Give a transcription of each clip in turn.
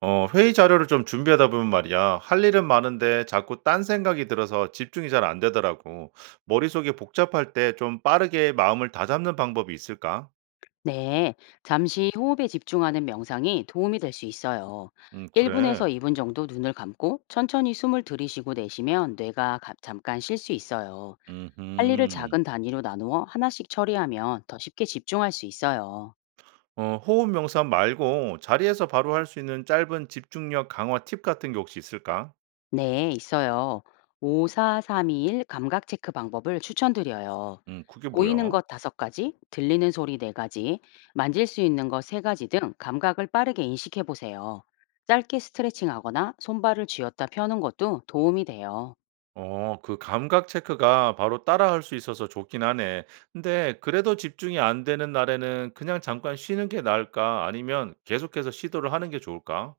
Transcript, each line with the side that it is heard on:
right: 회의 자료를 좀 준비하다 보면 말이야. 할 일은 많은데 자꾸 딴 생각이 들어서 집중이 잘 안 되더라고. 머릿속이 복잡할 때 좀 빠르게 마음을 다잡는 방법이 있을까?
left: 네, 잠시 호흡에 집중하는 명상이 도움이 될 수 있어요. 1분에서
right: 그래.
left: 2분 정도 눈을 감고 천천히 숨을 들이쉬고 내쉬면 뇌가 잠깐 쉴 수 있어요. 할 일을
right: 음,
left: 작은 단위로 나누어 하나씩 처리하면 더 쉽게 집중할 수 있어요.
right: 호흡 명상 말고 자리에서 바로 할 수 있는 짧은 집중력 강화 팁 같은 게 혹시 있을까?
left: 네, 있어요. 54321 감각 체크 방법을 추천드려요.
right: 그게
left: 보이는
right: 뭐야?
left: 것 5가지, 들리는 소리 4가지, 만질 수 있는 것 3가지 등 감각을 빠르게 인식해 보세요. 짧게 스트레칭하거나 손발을 쥐었다 펴는 것도 도움이 돼요.
right: 그 감각 체크가 바로 따라할 수 있어서 좋긴 하네. 근데 그래도 집중이 안 되는 날에는 그냥 잠깐 쉬는 게 나을까? 아니면 계속해서 시도를 하는 게 좋을까?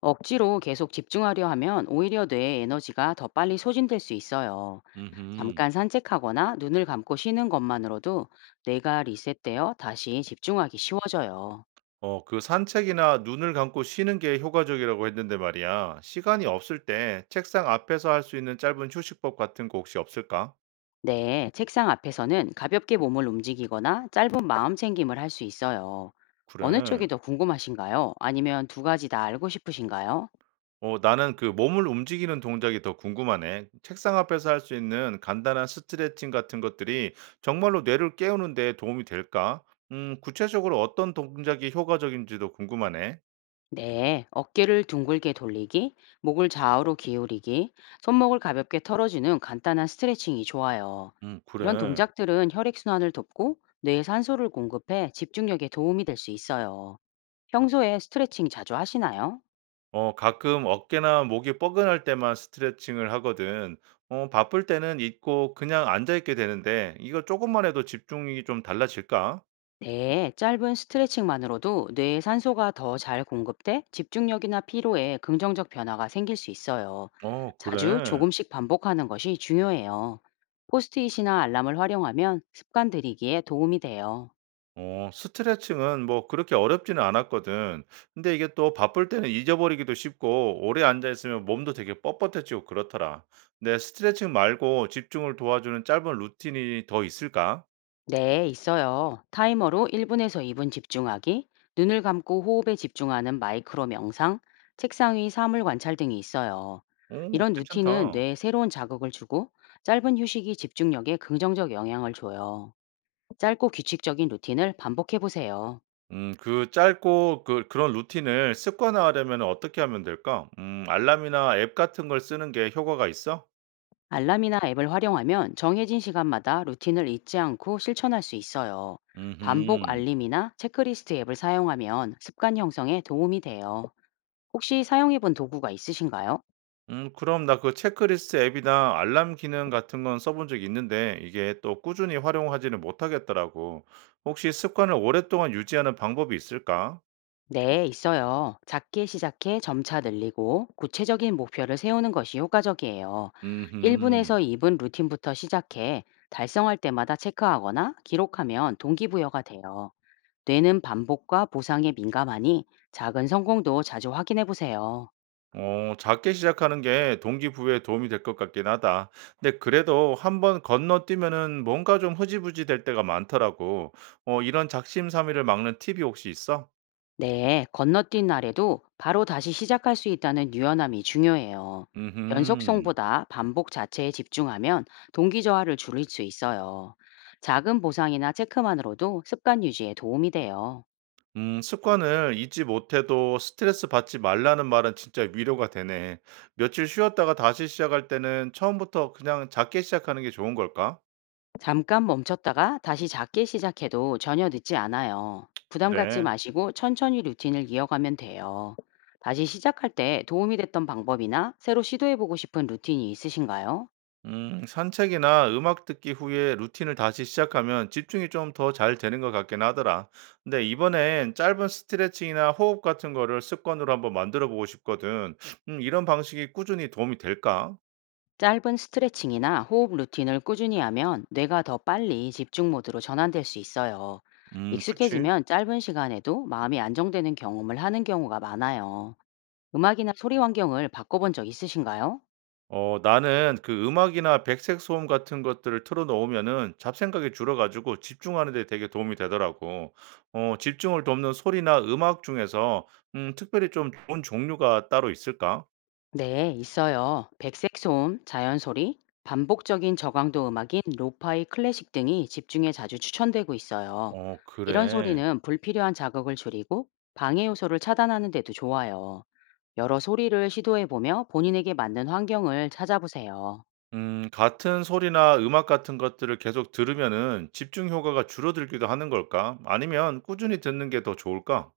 left: 억지로 계속 집중하려 하면 오히려 뇌의 에너지가 더 빨리 소진될 수 있어요.
right: 음흠.
left: 잠깐 산책하거나 눈을 감고 쉬는 것만으로도 뇌가 리셋되어 다시 집중하기 쉬워져요.
right: 그 산책이나 눈을 감고 쉬는 게 효과적이라고 했는데 말이야. 시간이 없을 때 책상 앞에서 할 수 있는 짧은 휴식법 같은 거 혹시 없을까?
left: 네, 책상 앞에서는 가볍게 몸을 움직이거나 짧은 마음 챙김을 할 수 있어요. 어느 쪽이
right: 그래.
left: 더 궁금하신가요? 아니면 두 가지 다 알고 싶으신가요?
right: 나는 그 몸을 움직이는 동작이 더 궁금하네. 책상 앞에서 할 수 있는 간단한 스트레칭 같은 것들이 정말로 뇌를 깨우는 데 도움이 될까? 구체적으로 어떤 동작이 효과적인지도 궁금하네.
left: 네, 어깨를 둥글게 돌리기, 목을 좌우로 기울이기, 손목을 가볍게 털어주는 간단한 스트레칭이 좋아요. 이런
right: 그래.
left: 동작들은 혈액순환을 돕고 뇌에 산소를 공급해 집중력에 도움이 될 수 있어요. 평소에 스트레칭 자주 하시나요?
right: 가끔 어깨나 목이 뻐근할 때만 스트레칭을 하거든. 바쁠 때는 있고 그냥 앉아 있게 되는데 이거 조금만 해도 집중이 좀 달라질까?
left: 네, 짧은 스트레칭만으로도 뇌에 산소가 더 잘 공급돼 집중력이나 피로에 긍정적 변화가 생길 수 있어요.
right: 어,
left: 자주
right: 그래.
left: 조금씩 반복하는 것이 중요해요. 포스트잇이나 알람을 활용하면 습관 들이기에 도움이 돼요.
right: 스트레칭은 뭐 그렇게 어렵지는 않았거든. 근데 이게 또 바쁠 때는 잊어버리기도 쉽고 오래 앉아 있으면 몸도 되게 뻣뻣해지고 그렇더라. 근데 스트레칭 말고 집중을 도와주는 짧은 루틴이 더 있을까?
left: 네, 있어요. 타이머로 1분에서 2분 집중하기, 눈을 감고 호흡에 집중하는 마이크로 명상, 책상 위 사물 관찰 등이 있어요.
right: 오,
left: 이런 루틴은
right: 괜찮다.
left: 뇌에 새로운 자극을 주고 짧은 휴식이 집중력에 긍정적 영향을 줘요. 짧고 규칙적인 루틴을 반복해 보세요.
right: 그 짧고 그 그런 루틴을 습관화하려면 어떻게 하면 될까? 알람이나 앱 같은 걸 쓰는 게 효과가 있어?
left: 알람이나 앱을 활용하면 정해진 시간마다 루틴을 잊지 않고 실천할 수 있어요. 반복
right: 음흠.
left: 알림이나 체크리스트 앱을 사용하면 습관 형성에 도움이 돼요. 혹시 사용해 본 도구가 있으신가요?
right: 그럼 나 그 체크리스트 앱이나 알람 기능 같은 건 써본 적이 있는데 이게 또 꾸준히 활용하지는 못하겠더라고. 혹시 습관을 오랫동안 유지하는 방법이 있을까?
left: 네, 있어요. 작게 시작해 점차 늘리고 구체적인 목표를 세우는 것이 효과적이에요.
right: 음
left: 1분에서 2분 루틴부터 시작해 달성할 때마다 체크하거나 기록하면 동기부여가 돼요. 뇌는 반복과 보상에 민감하니 작은 성공도 자주 확인해 보세요.
right: 작게 시작하는 게 동기부여에 도움이 될 것 같긴 하다. 근데 그래도 한번 건너뛰면은 뭔가 좀 흐지부지 될 때가 많더라고. 이런 작심삼일을 막는 팁이 혹시 있어?
left: 네, 건너뛴 날에도 바로 다시 시작할 수 있다는 유연함이 중요해요.
right: 음
left: 연속성보다 반복 자체에 집중하면 동기 저하를 줄일 수 있어요. 작은 보상이나 체크만으로도 습관 유지에 도움이 돼요.
right: 습관을 잊지 못해도 스트레스 받지 말라는 말은 진짜 위로가 되네. 며칠 쉬었다가 다시 시작할 때는 처음부터 그냥 작게 시작하는 게 좋은 걸까?
left: 잠깐 멈췄다가 다시 작게 시작해도 전혀 늦지 않아요. 부담 갖지
right: 그래.
left: 마시고 천천히 루틴을 이어가면 돼요. 다시 시작할 때 도움이 됐던 방법이나 새로 시도해보고 싶은 루틴이 있으신가요?
right: 산책이나 음악 듣기 후에 루틴을 다시 시작하면 집중이 좀 더 잘 되는 것 같긴 하더라. 근데 이번엔 짧은 스트레칭이나 호흡 같은 거를 습관으로 한번 만들어 보고 싶거든. 이런 방식이 꾸준히 도움이 될까?
left: 짧은 스트레칭이나 호흡 루틴을 꾸준히 하면 뇌가 더 빨리 집중 모드로 전환될 수 있어요.
right: 그치.
left: 익숙해지면 짧은 시간에도 마음이 안정되는 경험을 하는 경우가 많아요. 음악이나 소리 환경을 바꿔본 적 있으신가요?
right: 나는 그 음악이나 백색 소음 같은 것들을 틀어 놓으면은 잡생각이 줄어 가지고 집중하는 데 되게 도움이 되더라고. 집중을 돕는 소리나 음악 중에서 특별히 좀 좋은 종류가 따로 있을까?
left: 네, 있어요. 백색 소음, 자연 소리, 반복적인 저강도 음악인 로파이 클래식 등이 집중에 자주 추천되고 있어요.
right: 어
left: 이런
right: 그래.
left: 소리는 불필요한 자극을 줄이고 방해 요소를 차단하는 데도 좋아요. 여러 소리를 시도해 보며 본인에게 맞는 환경을 찾아보세요.
right: 같은 소리나 음악 같은 것들을 계속 들으면은 집중 효과가 줄어들기도 하는 걸까? 아니면 꾸준히 듣는 게 더 좋을까?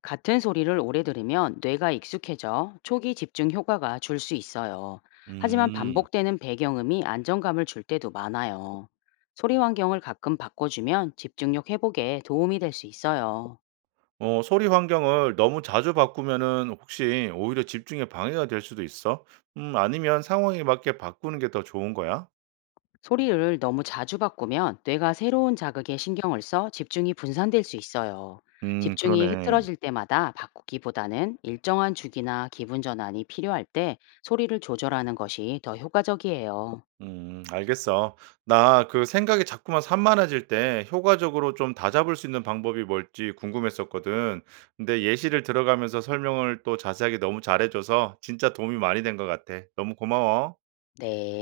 left: 같은 소리를 오래 들으면 뇌가 익숙해져 초기 집중 효과가 줄 수 있어요. 하지만
right: 음.
left: 반복되는 배경음이 안정감을 줄 때도 많아요. 소리 환경을 가끔 바꿔주면 집중력 회복에 도움이 될 수 있어요.
right: 소리 환경을 너무 자주 바꾸면은 혹시 오히려 집중에 방해가 될 수도 있어? 아니면 상황에 맞게 바꾸는 게 더 좋은 거야?
left: 소리를 너무 자주 바꾸면 뇌가 새로운 자극에 신경을 써 집중이 분산될 수 있어요.
right: 음,
left: 집중이
right: 그러네.
left: 흐트러질 때마다 바꾸기보다는 일정한 주기나 기분 전환이 필요할 때 소리를 조절하는 것이 더 효과적이에요.
right: 음, 알겠어. 나 그 생각이 자꾸만 산만해질 때 효과적으로 좀 다잡을 수 있는 방법이 뭘지 궁금했었거든. 근데 예시를 들어가면서 설명을 또 자세하게 너무 잘해 줘서 진짜 도움이 많이 된 것 같아. 너무 고마워.
left: 네.